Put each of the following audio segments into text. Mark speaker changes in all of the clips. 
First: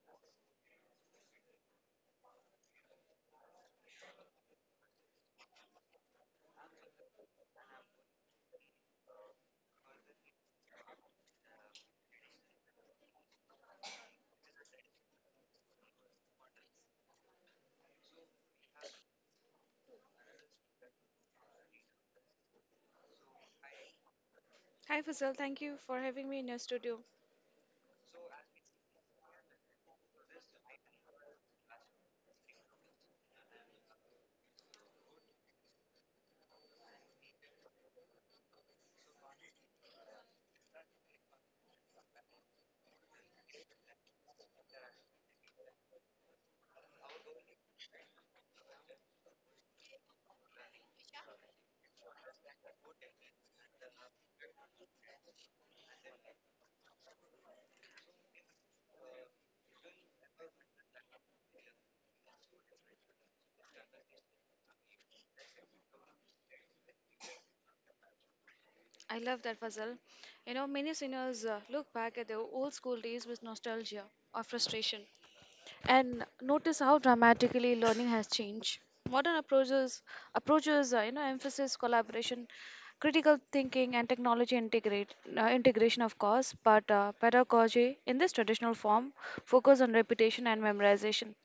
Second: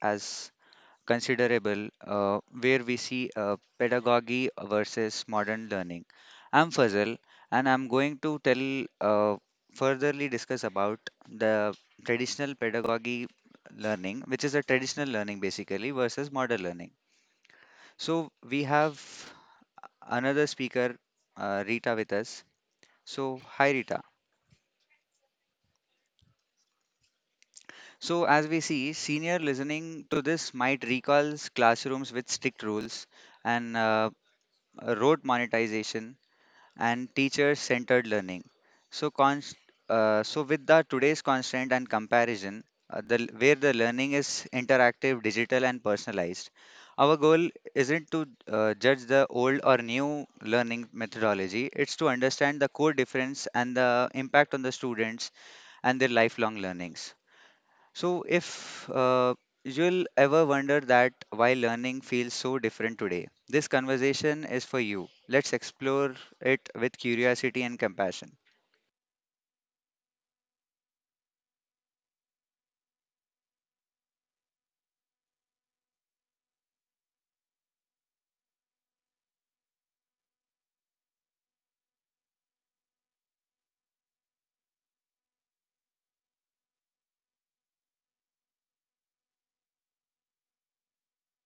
Speaker 1: as considerable, where we see pedagogy versus modern learning. I'm Fazal, and I'm going to tell furtherly discuss about the traditional pedagogy learning, which is a traditional learning basically, versus modern learning. So, we have another speaker, Rita, with us. So, hi, Rita.
Speaker 2: Hi Fazal, thank you for having me in your studio.
Speaker 1: So, as we see, senior listening to this might recalls classrooms with strict rules and rote monetization and teacher-centered learning. So, const- so with the today's constant and comparison, where the learning is interactive, digital, and personalized, our goal isn't to judge the old or new learning methodology. It's to understand the core difference and the impact on the students and their lifelong learnings. So, if you'll ever wonder that why learning feels so different today, this conversation is for you. Let's explore it with curiosity and compassion.
Speaker 2: I love that Fazal. You know, many singers look back at their old school days with nostalgia or frustration, and notice how dramatically learning has changed. Modern approaches emphasis collaboration, critical thinking, and technology integrate integration, of course. But pedagogy, in this traditional form, focus on repetition and memorization.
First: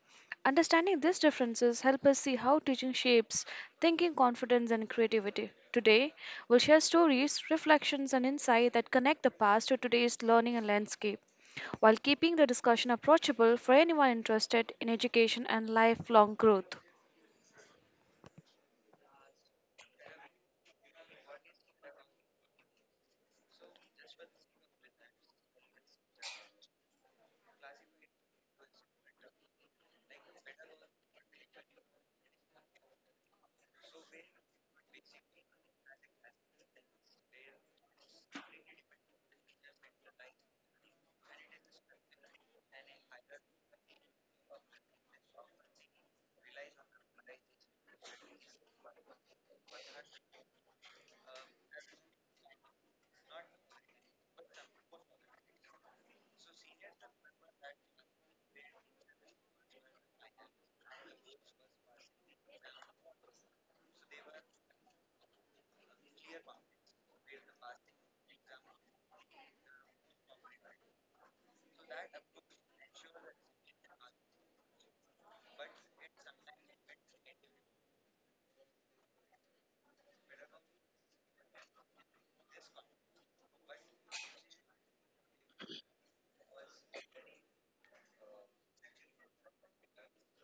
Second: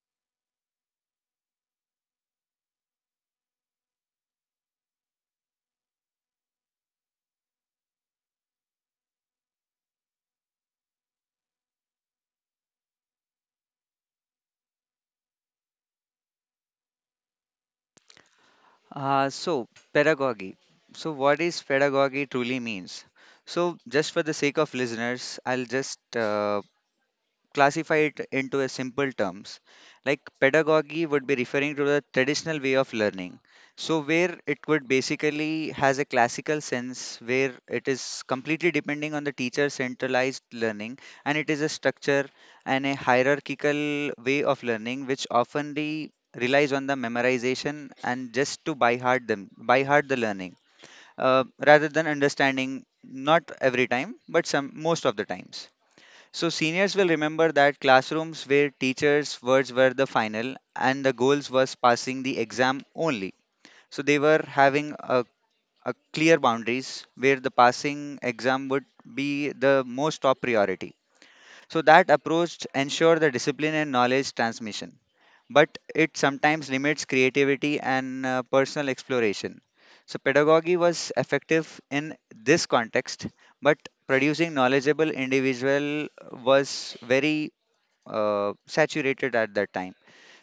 Speaker 2: Understanding these differences help us see how teaching shapes thinking, confidence, and creativity. Today, we'll share stories, reflections, and insight that connect the past to today's learning and landscape, while keeping the discussion approachable for anyone interested in education and lifelong growth.
Speaker 1: Uh, so, pedagogy. So, what is pedagogy truly means? So, just for the sake of listeners, I'll just classify it into a simple terms like pedagogy would be referring to the traditional way of learning so where it could basically has a classical sense where it is completely depending on the teacher centralized learning, and it is a structure and a hierarchical way of learning which oftenly relies on the memorization and just to by heart them by heart the learning uh, rather than understanding, not every time but some most of the times. So, seniors will remember that classrooms where teachers' words were the final and the goals was passing the exam only. So, they were having a clear boundaries where the passing exam would be the most top priority. So that approach ensures the discipline and knowledge transmission, but it sometimes limits creativity and personal exploration. So pedagogy was effective in this context, but producing knowledgeable individual was very saturated at that time.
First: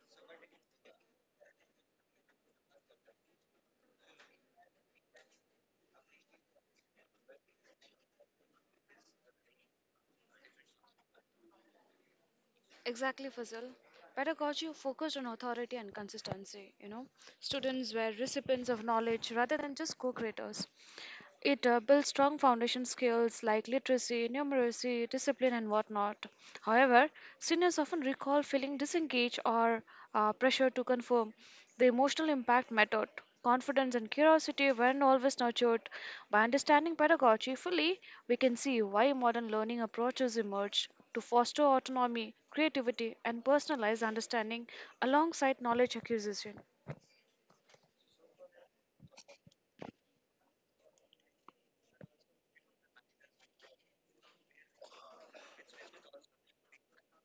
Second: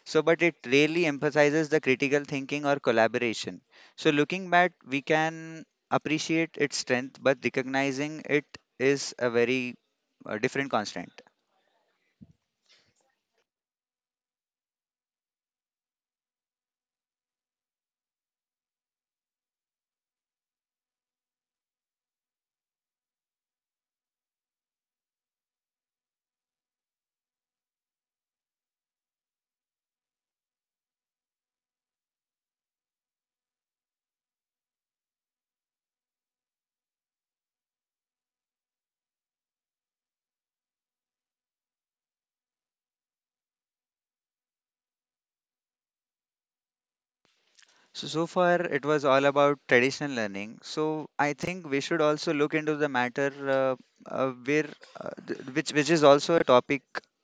Speaker 1: So, but it really emphasizes the critical thinking or collaboration. So, looking back, we can appreciate its strength, but recognizing it is a very different constraint.
Speaker 2: Exactly, Fazil. Pedagogy focused on authority and consistency. You know, students were recipients of knowledge rather than just co-creators. It builds strong foundation skills like literacy, numeracy, discipline, and whatnot. However, seniors often recall feeling disengaged or pressure to conform. The emotional impact mattered. Confidence and curiosity weren't always nurtured. By understanding pedagogy fully, we can see why modern learning approaches emerged to foster autonomy creativity, and personalized understanding alongside knowledge acquisition.
Speaker 1: So, so far it was all about traditional learning. So, I think we should also look into the matter uh, uh, where, which is also a topic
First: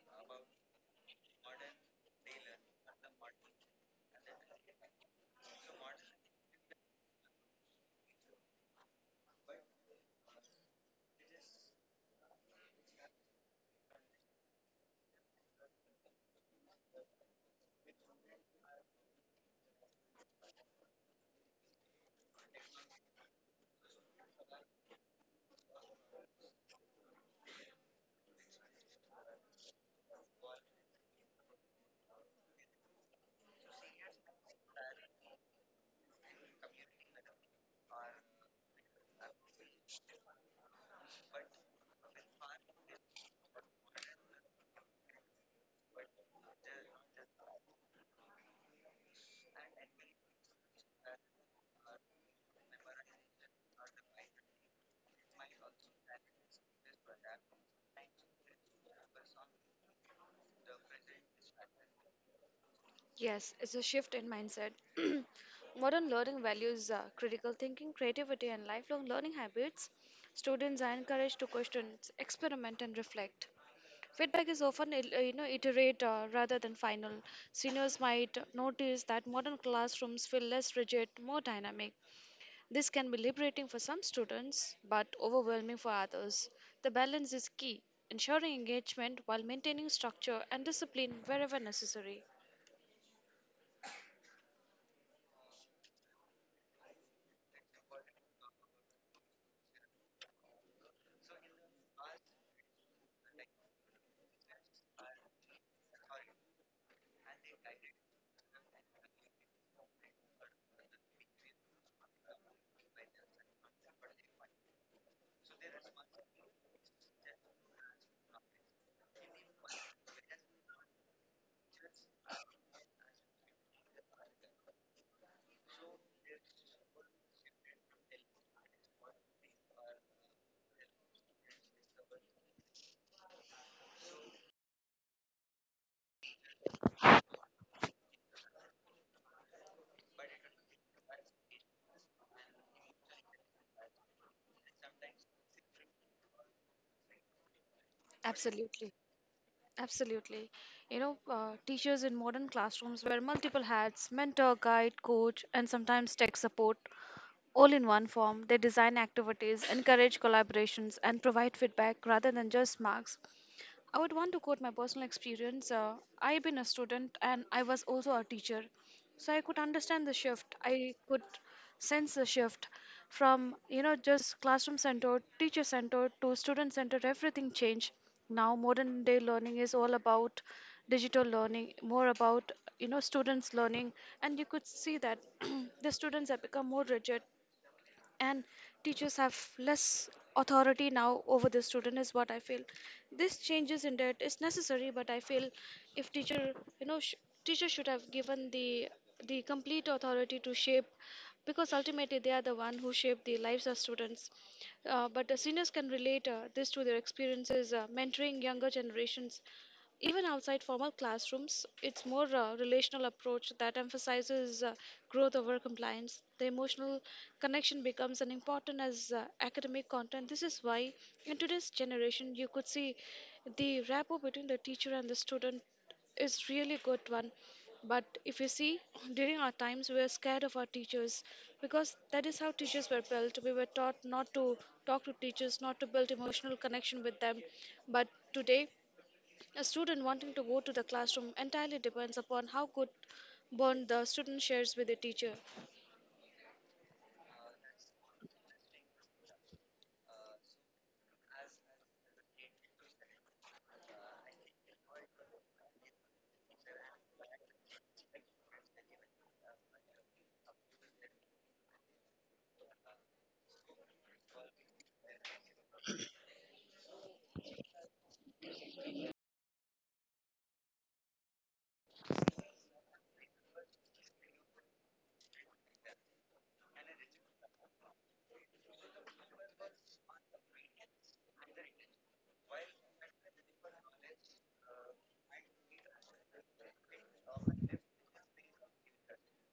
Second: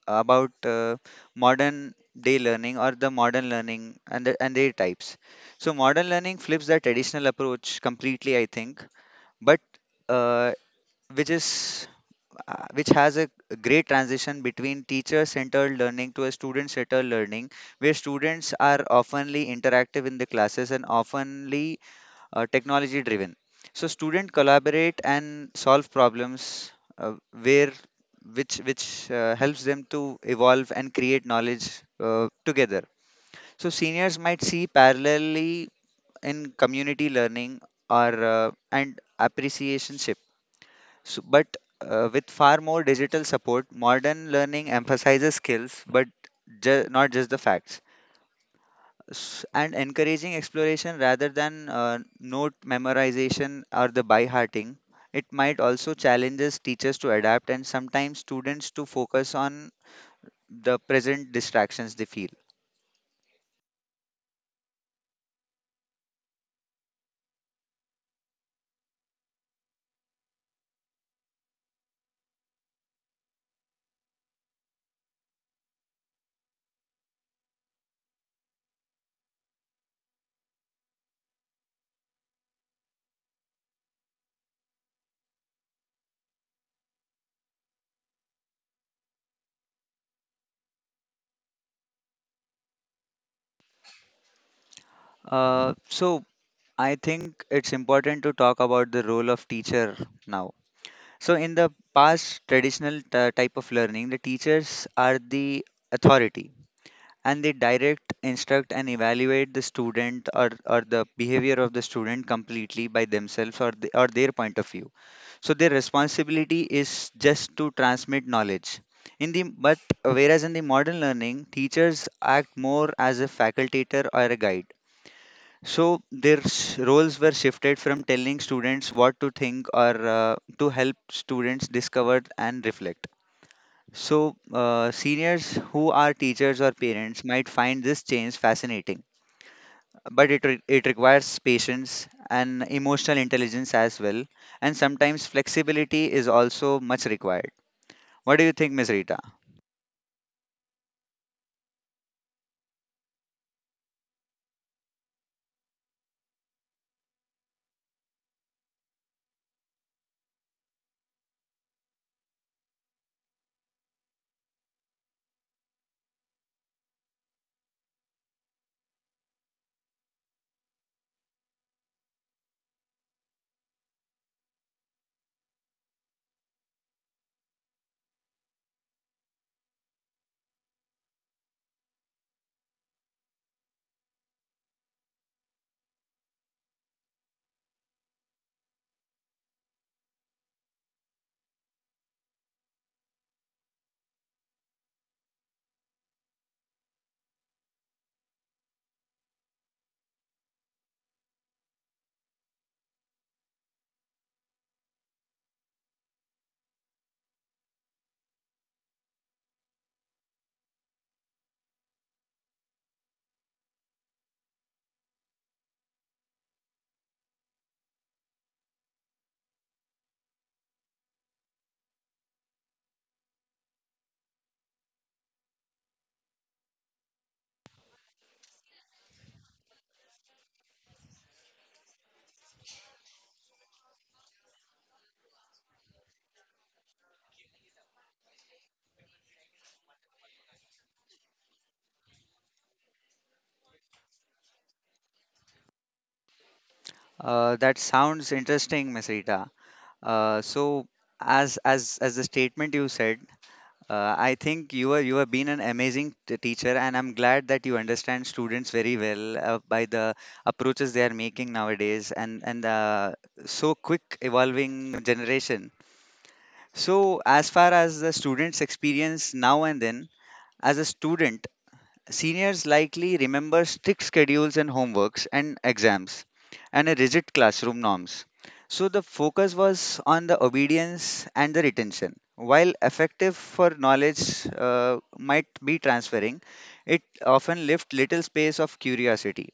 Speaker 1: about modern day learning or the modern learning and and their types. So, modern learning flips the traditional approach completely, I think, but uh, which is which has a great transition between teacher-centered learning to a student-centered learning, where students are oftenly interactive in the classes and oftenly technology-driven. So students collaborate and solve problems uh, where which helps them to evolve and create knowledge together. So seniors might see parallelly in community learning or and appreciation so, but with far more digital support, modern learning emphasizes skills, but not just the facts, and encouraging exploration rather than note memorization or the by hearting. It might also challenges teachers to adapt and sometimes students to focus on the present distractions they feel.
Speaker 2: Yes, it's a shift in mindset. Modern learning values critical thinking, creativity, and lifelong learning habits. Students are encouraged to question, experiment, and reflect. Feedback is often you know iterate rather than final. Seniors might notice that modern classrooms feel less rigid, more dynamic. This can be liberating for some students but overwhelming for others. The balance is key, ensuring engagement while maintaining structure and discipline wherever necessary.
Speaker 1: Uh, so, I think it's important to talk about the role of teacher now. So in the past traditional type of learning, the teachers are the authority and they direct, instruct and evaluate the student or the behavior of the student completely by themselves or their point of view. So their responsibility is just to transmit knowledge. In the but Whereas in the modern learning, teachers act more as a facultator or a guide, so their roles were shifted from telling students what to think or to help students discover and reflect. So seniors who are teachers or parents might find this change fascinating, but it requires patience and emotional intelligence as well, and sometimes flexibility is also much required. What do you think, Miss
Speaker 2: Absolutely.
Speaker 1: Rita?
Speaker 2: Absolutely. You know, teachers in modern classrooms wear multiple hats mentor, guide, coach, and sometimes tech support all in one form. They design activities, encourage collaborations, and provide feedback rather than just marks. I would want to quote my personal experience. I've been a student and I was also a teacher. So I could understand the shift. I could sense the shift from, you know, just classroom centered, teacher centered to student centered. Everything changed. Now, modern day learning is all about digital learning, more about, you know, students learning. And you could see that the students have become more rigid and teachers have less authority now over the student is what I feel. This changes in that is necessary, but I feel if teacher you know sh- teacher should have given the complete authority to shape, because ultimately they are the one who shape the lives of students. But the seniors can relate this to their experiences mentoring younger generations even outside formal classrooms. It's more a relational approach that emphasizes growth over compliance. The emotional connection becomes as important as academic content. This is why, in today's generation, you could see the rapport between the teacher and the student is really good one. But if you see, during our times, we were scared of our teachers because that is how teachers were built. We were taught not to talk to teachers, not to build emotional connection with them. But today, a student wanting to go to the classroom entirely depends upon how good bond the student shares with the teacher.
Speaker 1: That sounds interesting, Miss Rita. So as the statement you said, I think you have been an amazing teacher, and I'm glad that you understand students very well by the approaches they are making nowadays, and so quick evolving generation. So as far as the students' experience now and then, as a student. Seniors likely remember strict schedules and homeworks and exams and a rigid classroom norms. So the focus was on the obedience and the retention. While effective for knowledge might be transferring, it often left little space of curiosity.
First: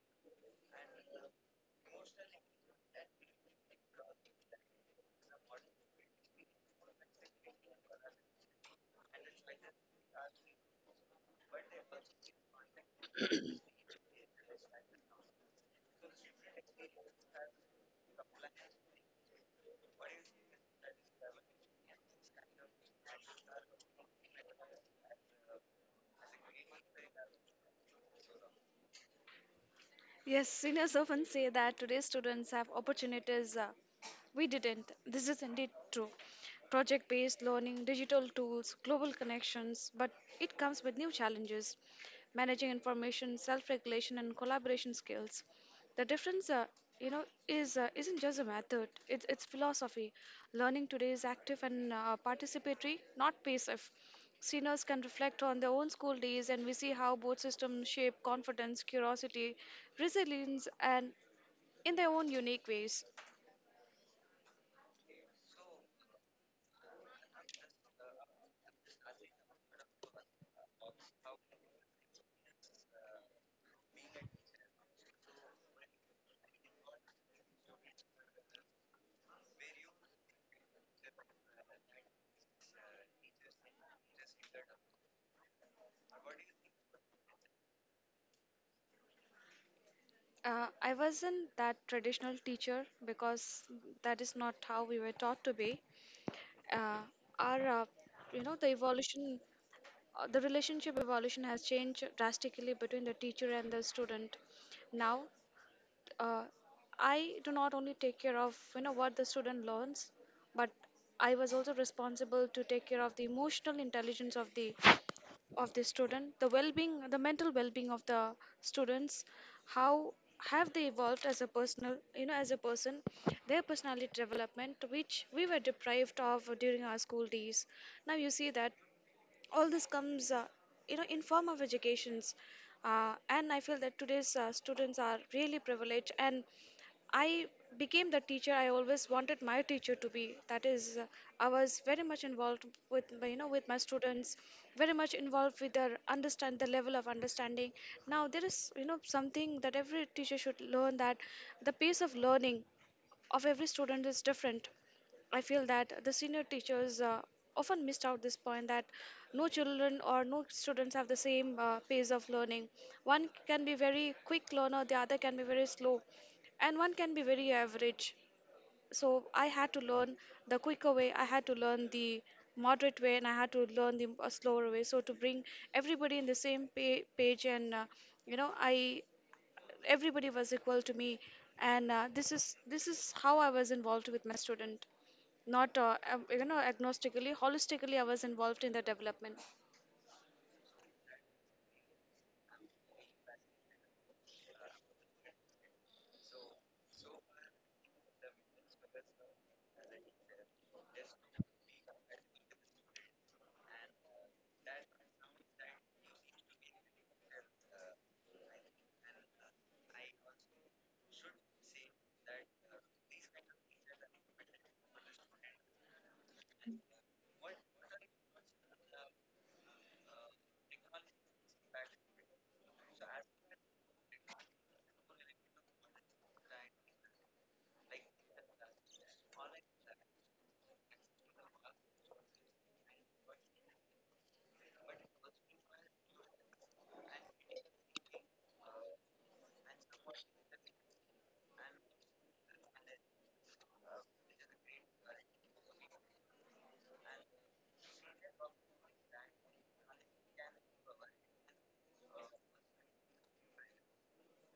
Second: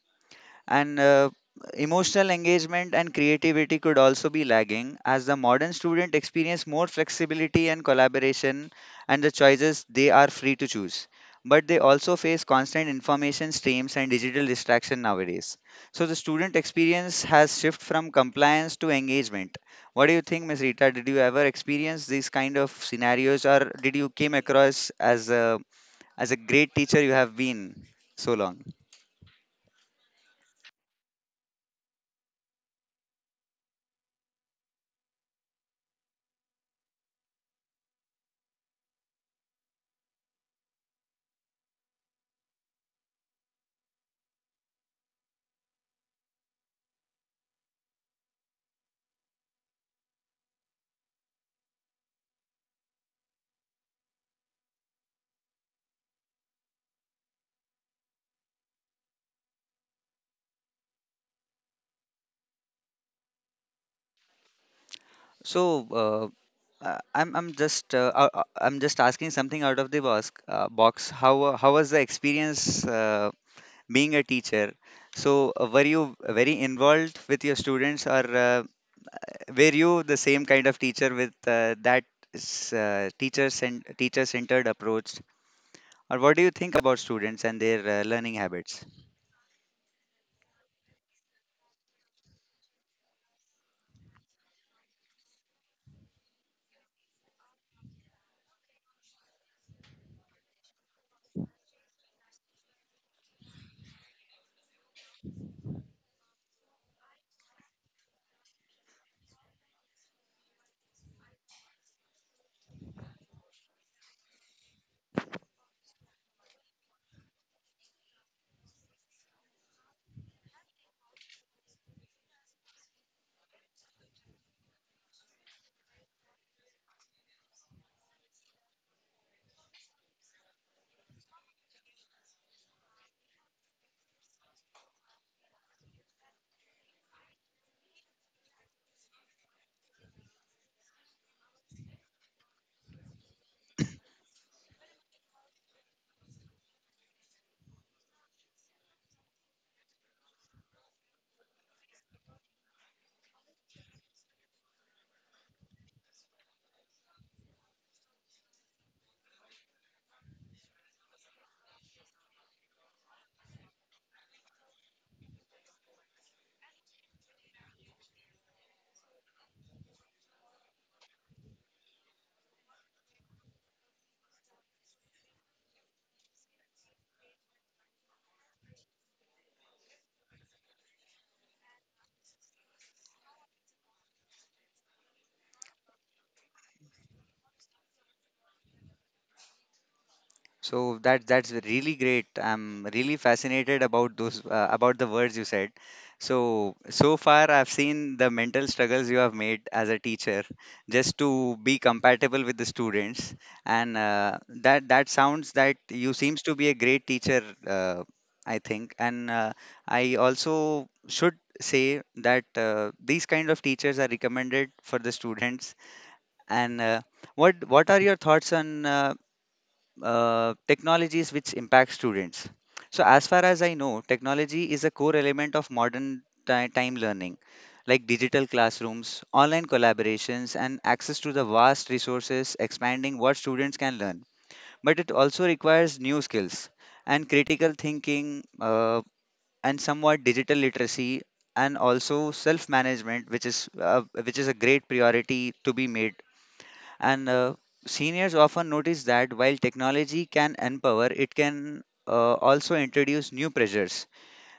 Speaker 1: And emotional engagement and creativity could also be lagging as the modern student experience more flexibility and collaboration and the choices they are free to choose. But they also face constant information streams and digital distraction nowadays. So the student experience has shifted from compliance to engagement. What do you think, Ms. Rita? Did you ever experience these kind of scenarios or did you came across as a great teacher you have been so long?
Speaker 2: Yes, seniors often say that today's students have opportunities we didn't. This is indeed true. Project based learning, digital tools, global connections, but it comes with new challenges managing information, self regulation, and collaboration skills. The difference you know, isn't just a method, it's philosophy. Learning today is active and participatory, not passive. Seniors can reflect on their own school days, and we see how both systems shape confidence, curiosity, resilience, and in their own unique ways.
Speaker 1: So, I'm just asking something out of the box. How was the experience being a teacher? So, were you very involved with your students, or were you the same kind of teacher with that teacher centered approach? Or what do you think about students and their learning habits?
Speaker 2: I wasn't that traditional teacher because that is not how we were taught to be. Uh, our, uh, you know, the relationship evolution has changed drastically between the teacher and the student. Now uh, I do not only take care of you know what the student learns, but I was also responsible to take care of the emotional intelligence of the student, the well-being, the mental well-being of the students. How have they evolved as a personal, you know, as a person, their personality development, which we were deprived of during our school days. Now you see that all this comes you know in form of educations. And I feel that today's students are really privileged, and I became the teacher I always wanted my teacher to be. That is I was very much involved with you know with my students, very much involved with their understand the level of understanding. Now there is, you know, something that every teacher should learn, that the pace of learning of every student is different. I feel that the senior teachers often missed out this point that no children or no students have the same pace of learning. One can be very quick learner, the other can be very slow, and one can be very average. So I had to learn the quicker way, I had to learn the moderate way, and I had to learn the slower way so to bring everybody in the same page. And you know I everybody was equal to me. And this is how I was involved with my student. Not you know agnostically, holistically I was involved in the development.
Speaker 1: So that that's really great. I'm really fascinated about those about the words you said. So so far I've seen the mental struggles you have made as a teacher just to be compatible with the students, and that that sounds that you seems to be a great teacher, I think, and I also should say that these kind of teachers are recommended for the students, and what are your thoughts on technologies which impact students. So, as far as I know, technology is a core element of modern time learning, like digital classrooms, online collaborations, and access to the vast resources, expanding what students can learn. But it also requires new skills and critical thinking, and somewhat digital literacy, and also self-management, which is a great priority to be made, and seniors often notice that while technology can empower, it can also introduce new pressures.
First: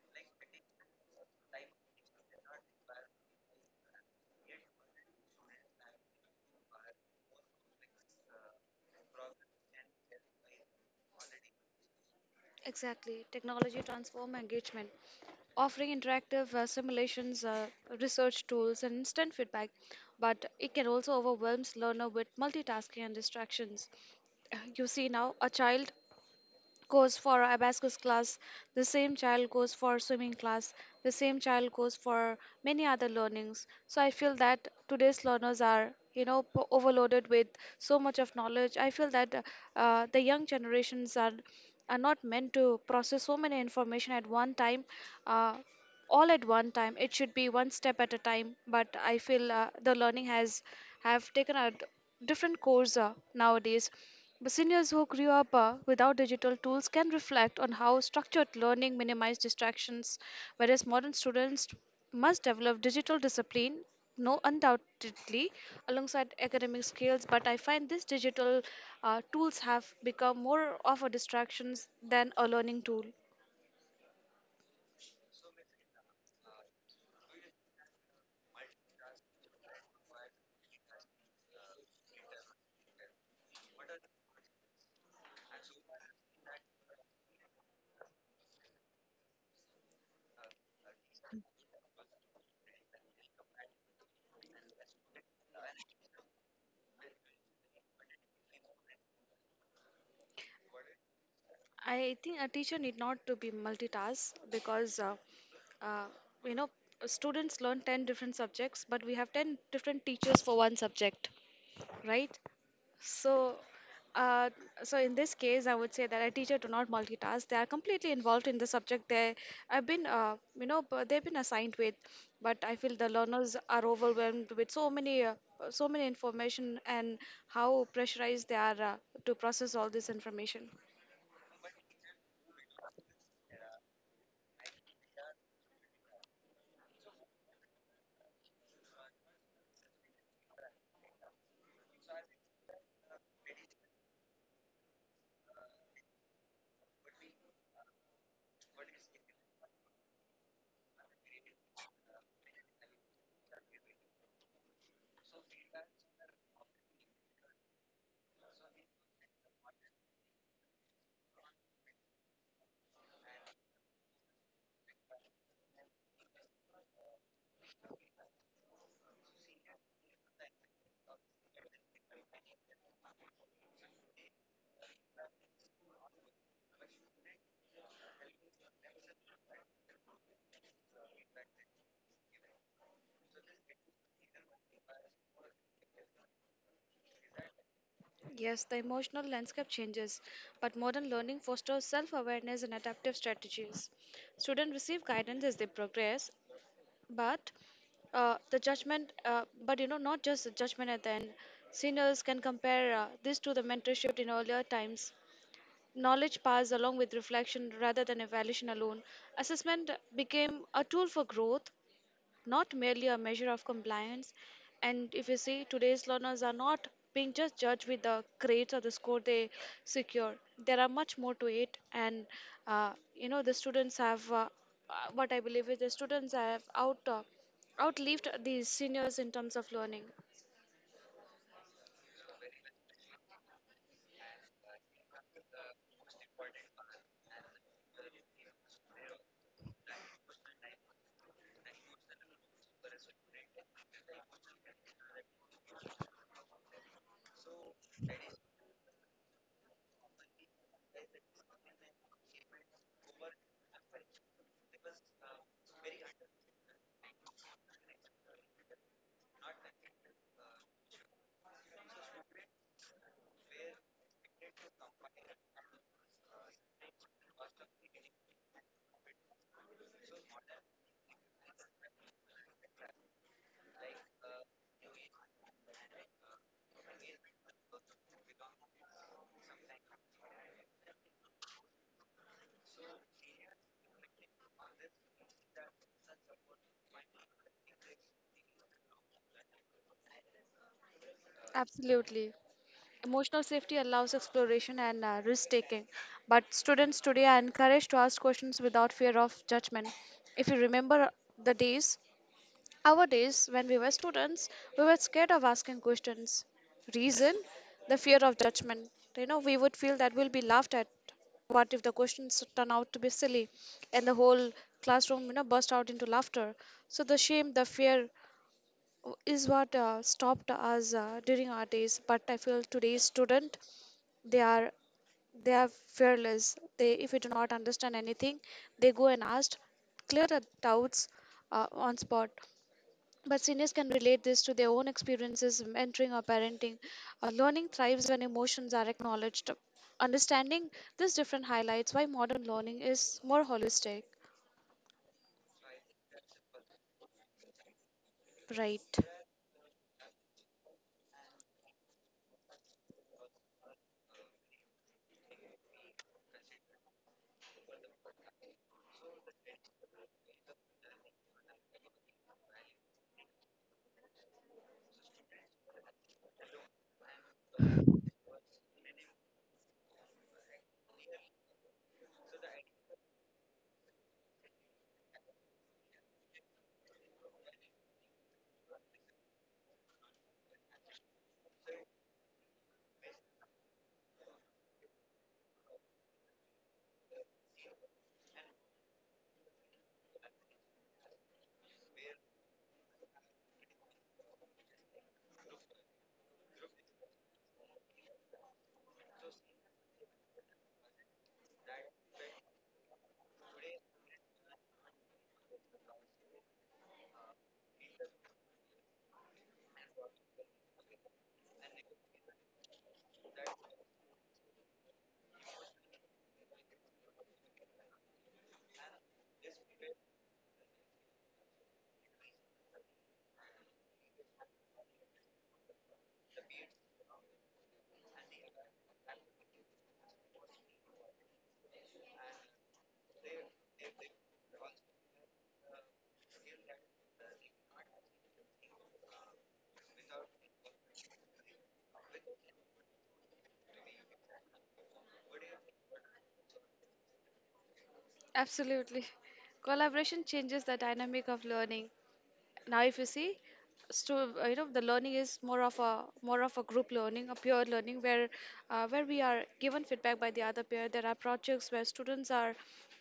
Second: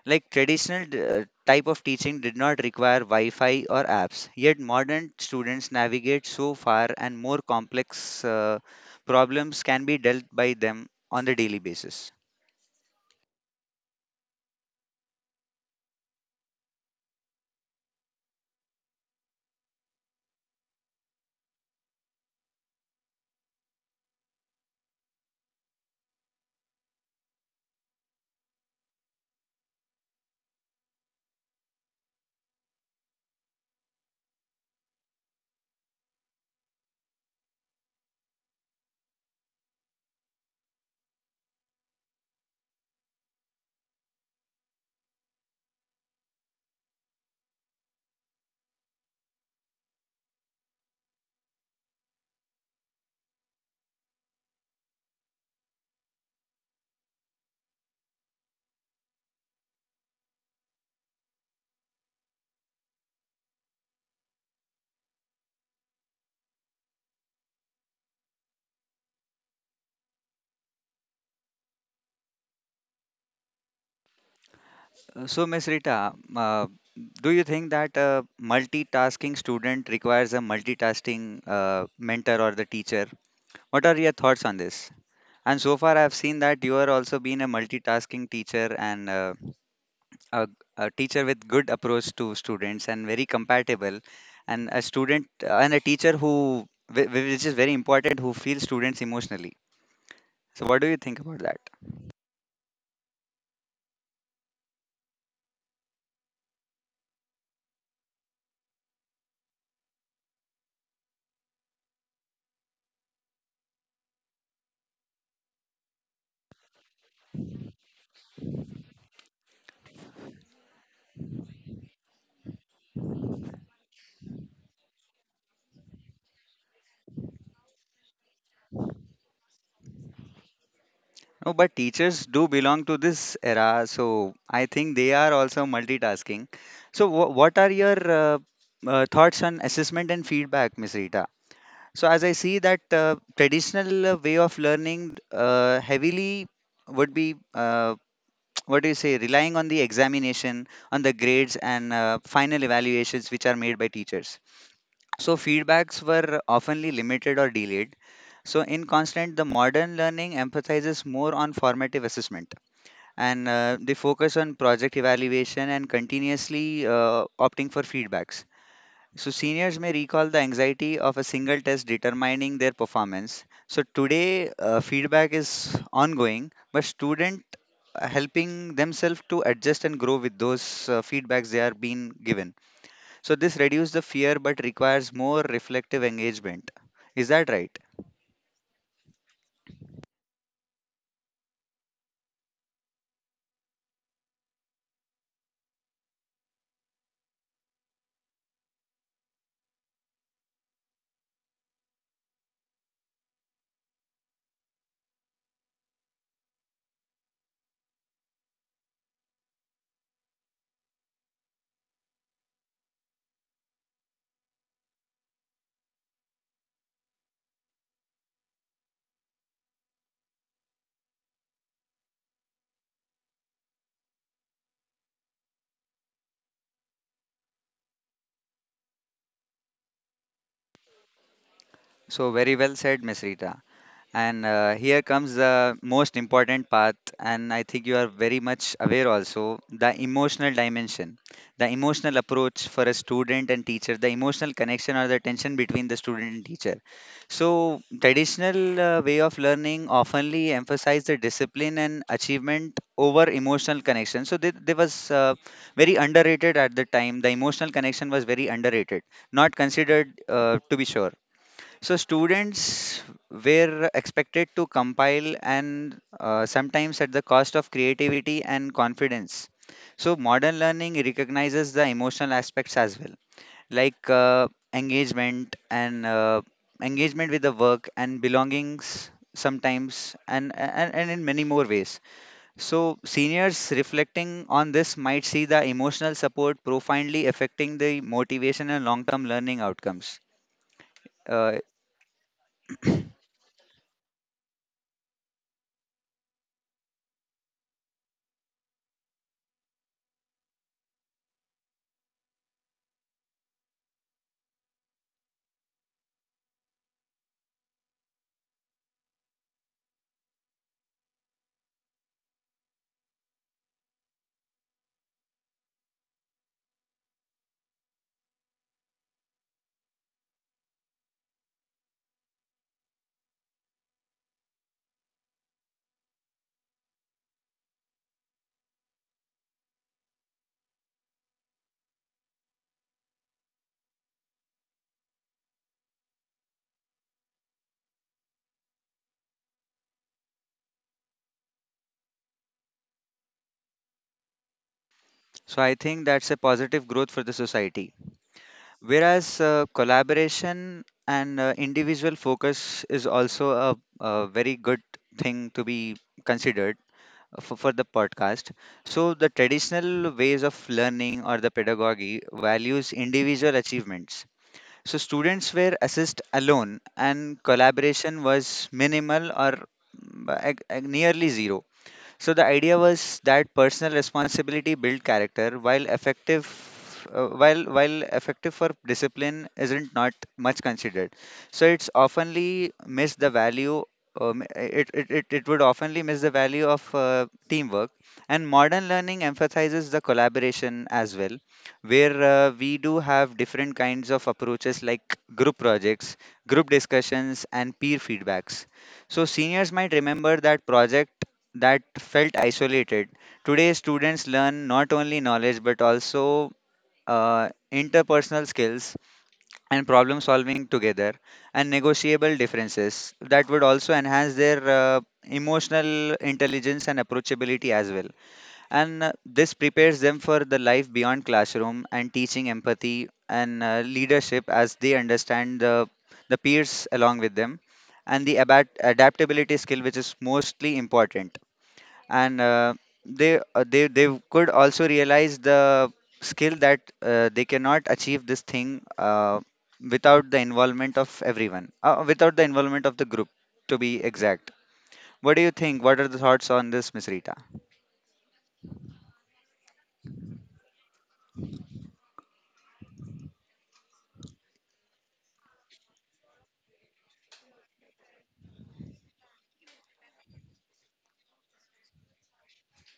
Speaker 1: Like traditional type of teaching did not require Wi-Fi or apps, yet modern students navigate so far and more complex problems can be dealt by them on the daily basis.
Speaker 2: Exactly. Technology transform engagement, offering interactive simulations, research tools, and instant feedback. But it can also overwhelm learner with multitasking and distractions. You see now, a child goes for abacus class, the same child goes for swimming class, the same child goes for many other learnings. So I feel that today's learners are, you know, overloaded with so much of knowledge. I feel that the young generations are not meant to process so many information at one time, uh, all at one time. It should be one step at a time. But I feel the learning has have taken a different course nowadays. But seniors who grew up without digital tools can reflect on how structured learning minimized distractions, whereas modern students must develop digital discipline. No, undoubtedly, alongside academic skills, but I find these digital tools have become more of a distractions than a learning tool.
Speaker 1: So, Miss Rita, uh, do you think that a multitasking student requires a multitasking mentor or the teacher? What are your thoughts on this? And so far, I've seen that you are also been a multitasking teacher, and a, a teacher with good approach to students and very compatible, and a student and a teacher who which is very important who feels students emotionally. So, what do you think about that?
Speaker 2: I think a teacher need not to be multitask because uh, you know students learn 10 different subjects but we have 10 different teachers for one subject, right? So uh, so in this case I would say that a teacher do not multitask, they are completely involved in the subject they have been they've been assigned with. But I feel the learners are overwhelmed with so many information, and how pressurized they are to process all this information.
Speaker 1: No, but teachers do belong to this era, so I think they are also multitasking. So, what are your thoughts on assessment and feedback, Miss Rita? So as I see that traditional way of learning heavily would be what do you say relying on the examination, on the grades and final evaluations which are made by teachers. So feedbacks were oftenly limited or delayed. So in constant, the modern learning emphasizes more on formative assessment, and they focus on project evaluation and continuously opting for feedbacks. So, seniors may recall the anxiety of a single test determining their performance. So, today feedback is ongoing, but students helping themselves to adjust and grow with those feedbacks they are being given. So, this reduces the fear but requires more reflective engagement. Is that right?
Speaker 2: Yes, the emotional landscape changes, but modern learning fosters self awareness and adaptive strategies. Students receive guidance as they progress, but the judgment, but you know, not just the judgment at the end. Seniors can compare this to the mentorship in earlier times. Knowledge passed along with reflection rather than evaluation alone. Assessment became a tool for growth, not merely a measure of compliance. And if you see, today's learners are not being just judged with the grades or the score they secure. There are much more to it, and you know the students have what I believe is the students have outlived these seniors in terms of learning.
Speaker 1: So, very well said, Miss Rita. And here comes the most important part, and I think you are very much aware also the emotional dimension, the emotional approach for a student and teacher, the emotional connection or the tension between the student and teacher. So, traditional way of learning oftenly emphasize the discipline and achievement over emotional connection. So, they was very underrated at the time. The emotional connection was very underrated, not considered to be sure, so students were expected to compile and sometimes at the cost of creativity and confidence. So modern learning recognizes the emotional aspects as well, like engagement and engagement with the work and belongings sometimes, and in many more ways. So seniors reflecting on this might see the emotional support profoundly affecting the motivation and long-term learning outcomes. Uh,
Speaker 2: Absolutely. Emotional safety allows exploration and risk taking, but students today are encouraged to ask questions without fear of judgment. If you remember the days, our days, when we were students, we were scared of asking questions. Reason? The fear of judgment. You know, we would feel that we'll be laughed at. What if the questions turn out to be silly and the whole classroom, you know, burst out into laughter? So the shame, the fear is what stopped us during our days. But I feel today's student, they are they are fearless. They, if we do not understand anything, they go and ask, clear the doubts on spot. But seniors can relate this to their own experiences, mentoring or parenting. Learning thrives when emotions are acknowledged. Understanding this different highlights why modern learning is more holistic.
Speaker 1: So I think that's a positive growth for the society.
Speaker 2: Right.
Speaker 1: Whereas collaboration and individual focus is also a very good thing to be considered for the podcast. So the traditional ways of learning or the pedagogy values individual achievements. So students were assessed alone and collaboration was minimal or nearly zero. So the idea was that personal responsibility build character, while effective, while effective for discipline isn't not much considered. So it's oftenly miss the value. It would oftenly miss the value of teamwork, and modern learning emphasizes the collaboration as well, where we do have different kinds of approaches like group projects, group discussions and peer feedbacks. So seniors might remember that project that felt isolated. Today, students learn not only knowledge but also interpersonal skills and problem solving together, and negotiable differences that would also enhance their emotional intelligence and approachability as well. And this prepares them for the life beyond classroom and teaching empathy and leadership, as they understand the peers along with them, and the adaptability skill, which is mostly important, and they could also realize the skill that they cannot achieve this thing without the involvement of everyone, without the involvement of the group, to be exact. What do you think? What are the thoughts on this, Miss Rita?
Speaker 2: Absolutely. Collaboration changes the dynamic of learning. Now if you see, so the learning is more of a group learning, a peer learning, where we are given feedback by the other peer. There are projects where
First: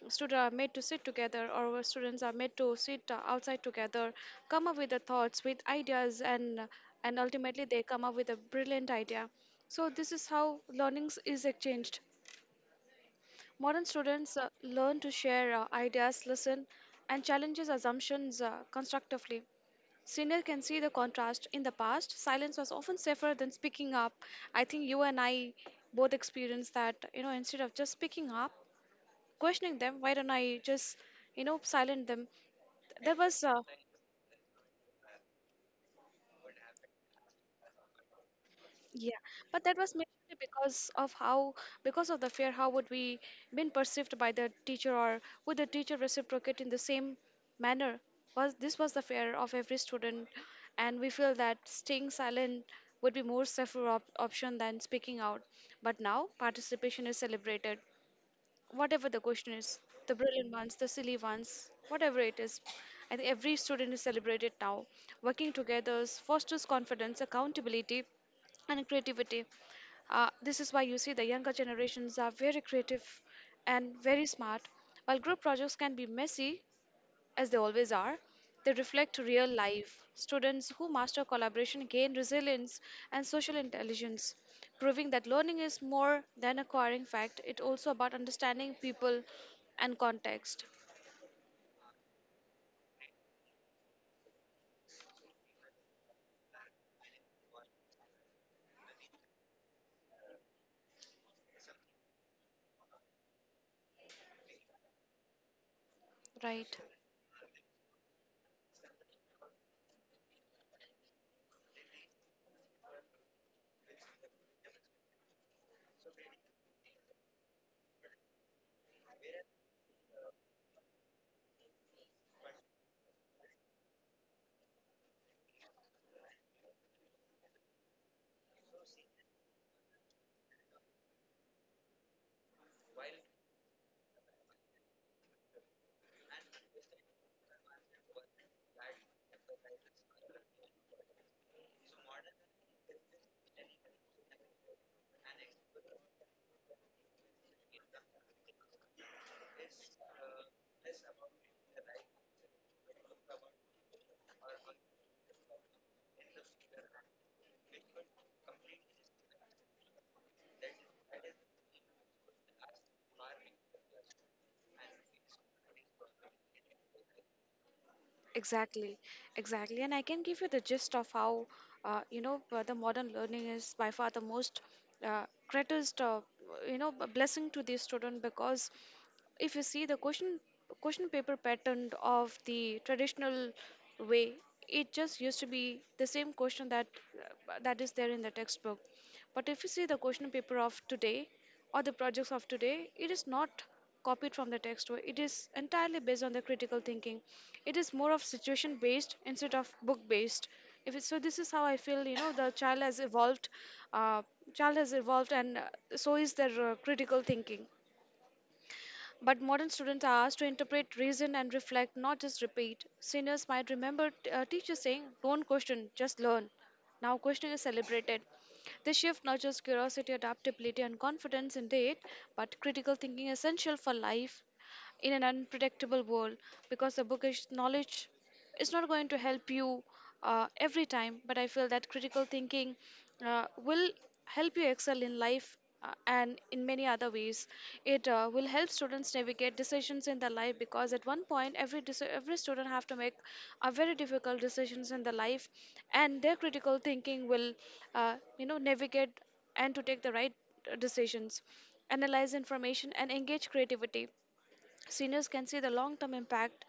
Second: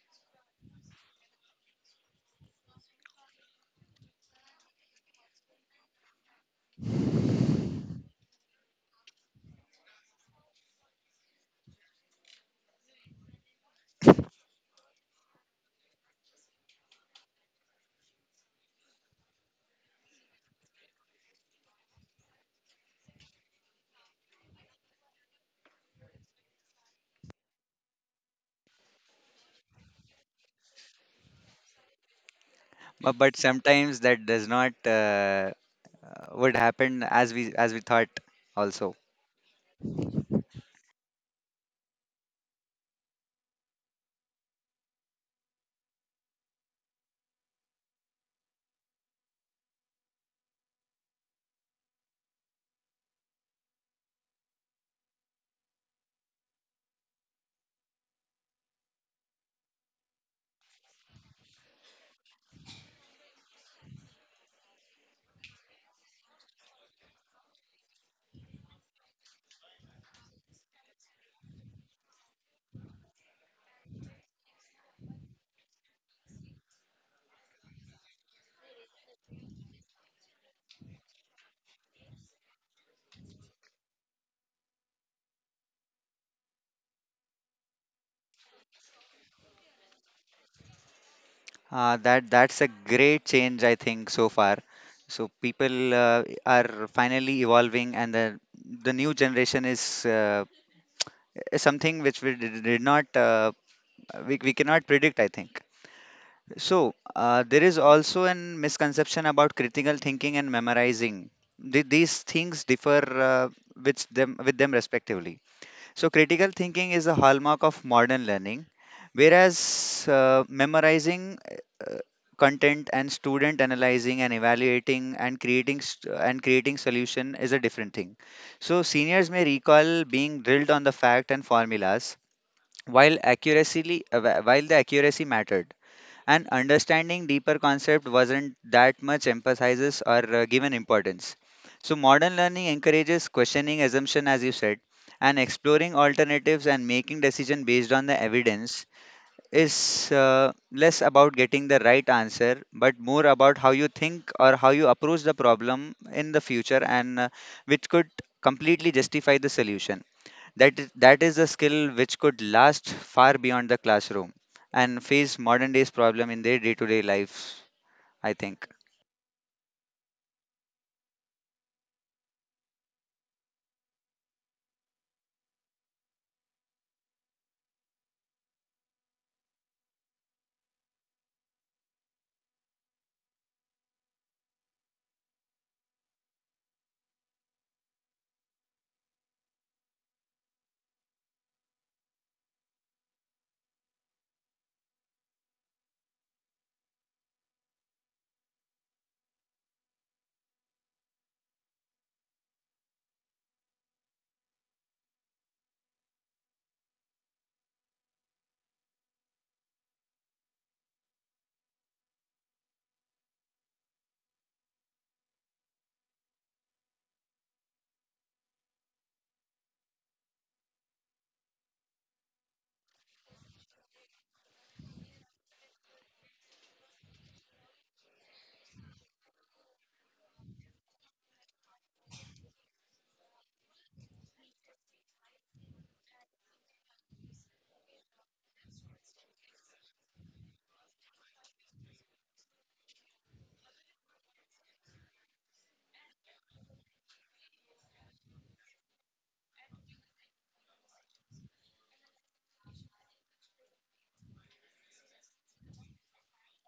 Speaker 2: students are made to sit together, or where students are made to sit outside together, come up with the thoughts, with ideas, and ultimately they come up with a brilliant idea. So this is how learnings is exchanged. Modern students learn to share ideas, listen, and challenges assumptions constructively. Senior can see the contrast. In the past, silence was often safer than speaking up. I think you and I both experienced that, instead of just speaking up, questioning them, why don't I just, silent them? There
Speaker 1: But
Speaker 2: was
Speaker 1: sometimes that does not would happen as we thought also.
Speaker 2: yeah, but that was mainly because of how, because of the fear, how would we been perceived by the teacher, or would the teacher reciprocate in the same manner? Was this, was the fear of every student, and we feel that staying silent would be more safer op option than speaking out. But now participation is celebrated, whatever the question is, the brilliant ones, the silly ones, whatever it is. I think every student is celebrated now. Working together fosters confidence, accountability, and creativity. This is why you see the younger generations are very creative and very smart. While group projects can be messy, as they always are, they reflect real life. Students who master collaboration gain resilience and social intelligence, proving that learning is more than acquiring fact. It's also about understanding people and context.
Speaker 1: That that's a great change, I think, so far. So people uh, are finally evolving, and the new generation uh, is something which we did not we cannot predict, I think.
Speaker 2: Right.
Speaker 1: So there is also an misconception about critical thinking and memorizing. These things differ uh, with them respectively. So critical thinking is the hallmark of modern learning, whereas memorizing uh, content and student analyzing and evaluating and creating solution is a different thing. So seniors may recall being drilled on the fact and formulas. While the accuracy mattered, and understanding deeper concept wasn't that much emphasizes or given importance. So modern learning encourages questioning assumption, as you said, and exploring alternatives and making decision based on the evidence. Is less about getting the right answer but more about how you think or how you approach the problem in the future, and which could completely justify the solution. That is a skill which could last far beyond the classroom and face modern day's problem in their day-to-day lives, I think.
Speaker 2: Exactly. Exactly. And I can give you the gist of how, the modern learning is by far the most greatest, blessing to the student. Because if you see the question paper pattern of the traditional way, it just used to be the same question that that is there in the textbook. But if you see the question paper of today or the projects of today, it is not copied from the textbook. It is entirely based on the critical thinking. It is more of situation based instead of book based. If it, so this is how I feel, you know, the child has evolved, uh, child has evolved and so is their critical thinking. But modern students are asked to interpret, reason, and reflect, not just repeat. Seniors might remember teachers saying, "Don't question, just learn." Now, questioning is celebrated. This shift nurtures curiosity, adaptability, and confidence in indeed, but critical thinking is essential for life in an unpredictable world, because the book is knowledge, it's not going to help you every time. But I feel that critical thinking will help you excel in life, and in many other ways. It will help students navigate decisions in their life, because at one point every every student have to make a very difficult decisions in their life, and their critical thinking will, you know, navigate and to take the right decisions, analyze information, and engage creativity. Seniors can see the long term impact.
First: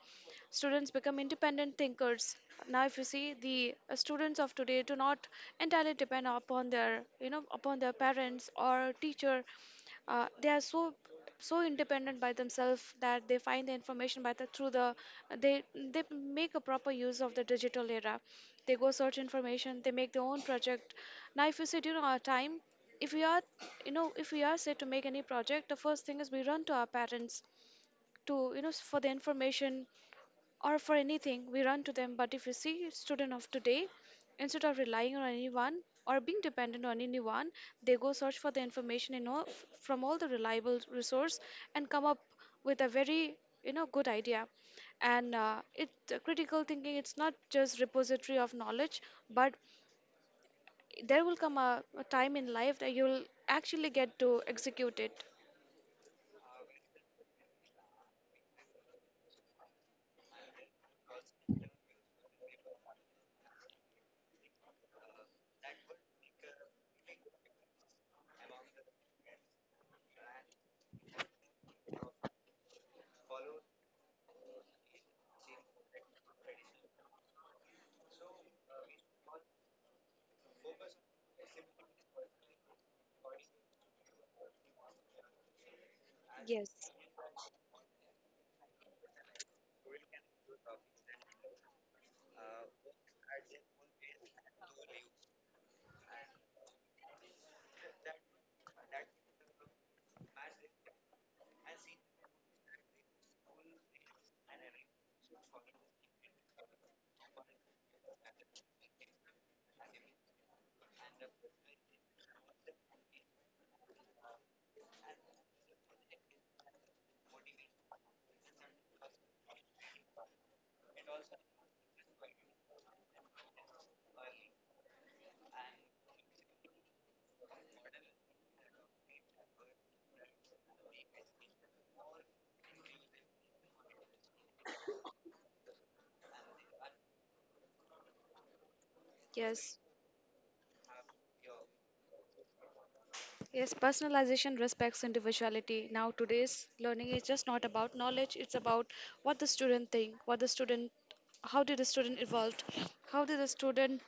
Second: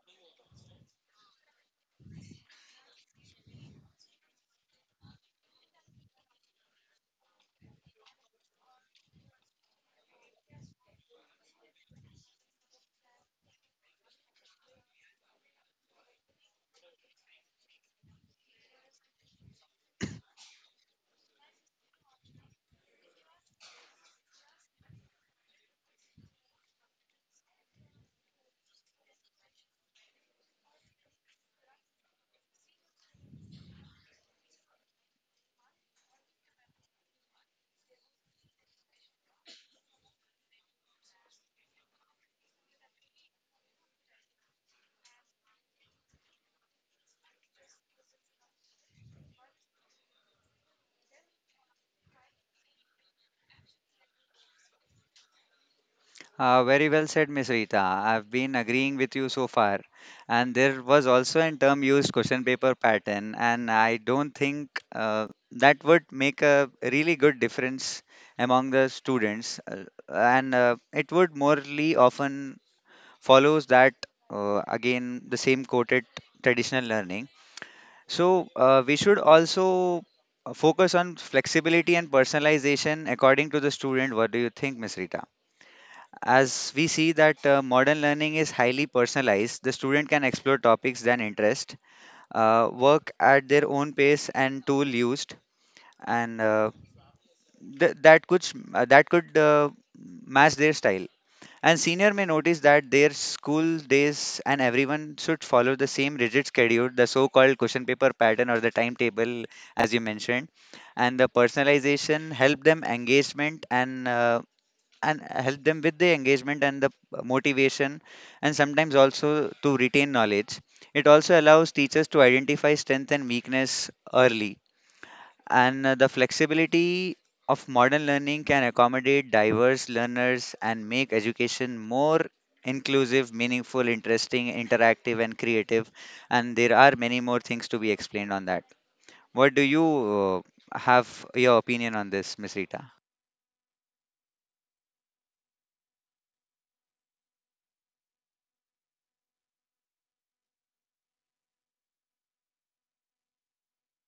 Speaker 2: Students become independent thinkers. Now, if you see the students of today do not entirely depend upon their, you know, upon their parents or teacher. They are so independent by themselves that they find the information by the through the they make a proper use of the digital era. They go search information. They make their own project. Now, if you see during our time, if we are, you know, if we are said to make any project, the first thing is we run to our parents to, you know, for the information, or for anything we run to them. But if you see student of today, instead of relying on anyone or being dependent on anyone, they go search for the information in from all the reliable resource and come up with a very, you know, good idea. And it Critical thinking, it's not just repository of knowledge, but there will come a time in life that you'll actually get to execute it.
Speaker 1: Very well said, Miss Rita. I've been agreeing with you so far. And there was also a term used question paper pattern, and I don't think that would make a really good difference among the students. And It would morely often follows that again the same quoted traditional learning. So we should also focus on flexibility and personalization according to the student. What do you think, Miss Rita? As we
Speaker 2: Yes.
Speaker 1: see that modern learning is highly personalized, the student can explore topics than interest, work at their own pace and tool used, and th- that could s- that could match their style. And senior may notice that their school days and everyone should follow the same rigid schedule, the so-called question paper pattern or the timetable, as you mentioned, and the personalization help them with the engagement and the motivation, and sometimes also to retain knowledge. It also allows teachers to identify strength and weakness early, and the flexibility of modern learning can accommodate diverse learners and make education more inclusive, meaningful, interesting, interactive, and creative. And there are many more things to be explained on that. What do
Speaker 2: Yes.
Speaker 1: you have your opinion on this, Miss Rita?
Speaker 2: Yes, personalization respects individuality. Now, today's learning is just not about knowledge, it's about what the student think, what the student, how did the student evolve, how did the student,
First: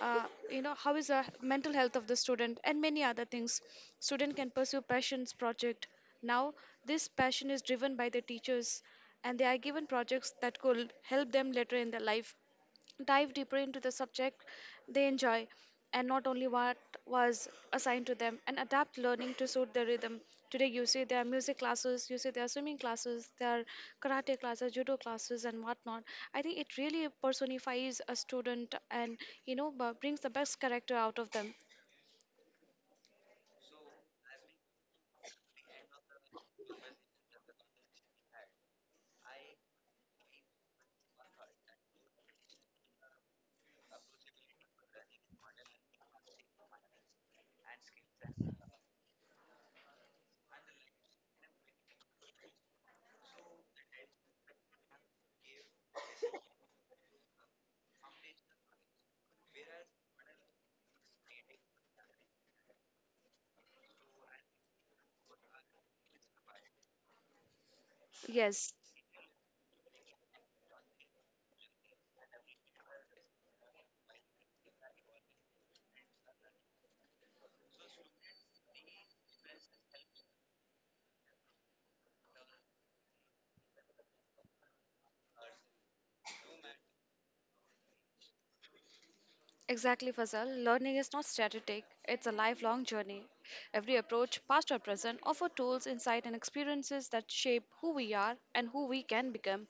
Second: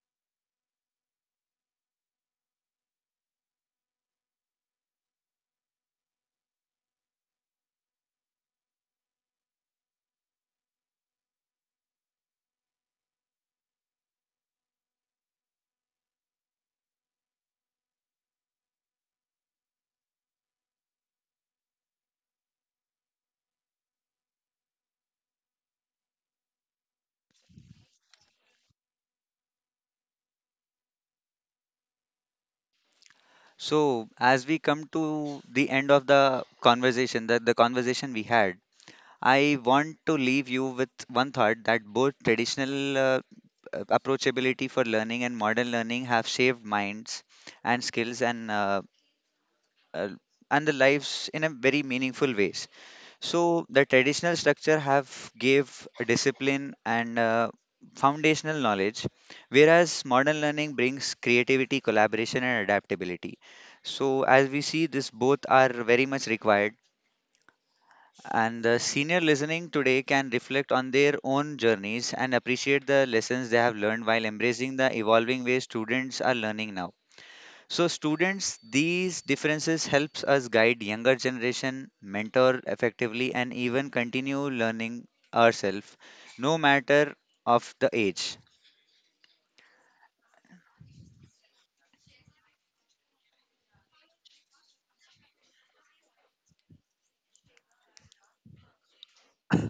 Speaker 2: uh, you know, how is the mental health of the student, and many other things. Student can pursue passions project. Now, this passion is driven by the teachers, and they are given projects that could help them later in their life, dive deeper into the subject they enjoy, and not only what was assigned to them, and adapt learning to suit their rhythm. Today you see there are music classes, you see there are swimming classes, there are karate classes, judo classes, and whatnot. I think it really personifies a student and, you know, brings the best character out of them.
Speaker 1: So, as we come to the end of the conversation, that the conversation we had, I want to leave you with one thought that both traditional approachability for learning and modern learning have shaped minds and skills and uh, uh, and the lives in a very meaningful ways. So the traditional structure have gave discipline and foundational knowledge, whereas modern learning brings creativity, collaboration, and adaptability. So as we see, this both are very much required, and
Speaker 2: Yes.
Speaker 1: the senior listening today can reflect on their own journeys and appreciate the lessons they have learned while embracing the evolving ways students are learning now. So students, these differences helps us guide younger generation, mentor effectively and even continue learning ourselves, no matter of the age.
Speaker 2: Exactly, Fazal. Learning is not static, it's a lifelong journey. Every approach, past or present, offers tools, insight, and experiences that shape who we are and who we can become.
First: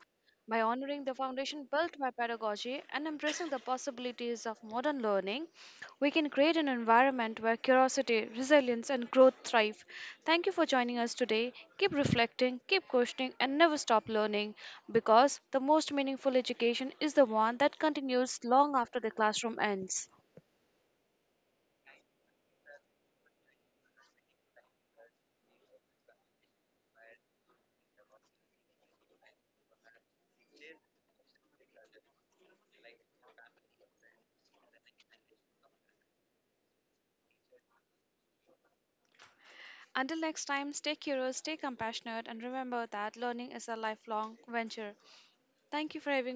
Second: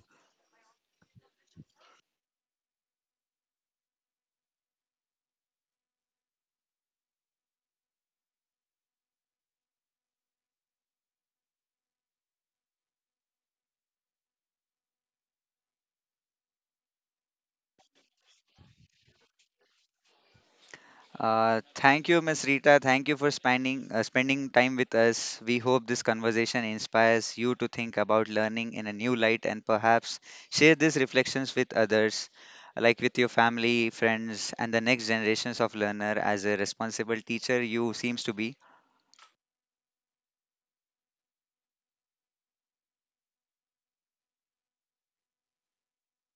Speaker 2: By honoring the foundation built by pedagogy and embracing the possibilities of modern learning, we can create an environment where curiosity, resilience, and growth thrive. Thank you for joining us today. Keep reflecting, keep questioning, and never stop learning, because the most meaningful education is the one that continues long after the classroom ends.
Speaker 1: Thank you, Ms. Rita. Thank you for spending time with us. We hope this conversation inspires you to think about learning in a new light and perhaps share these reflections with others, like with your family, friends, and the next generations of learner. As a responsible teacher, you seems to be.
Speaker 2: Until next time, stay curious, stay compassionate, and remember that learning is a lifelong venture. Thank you for having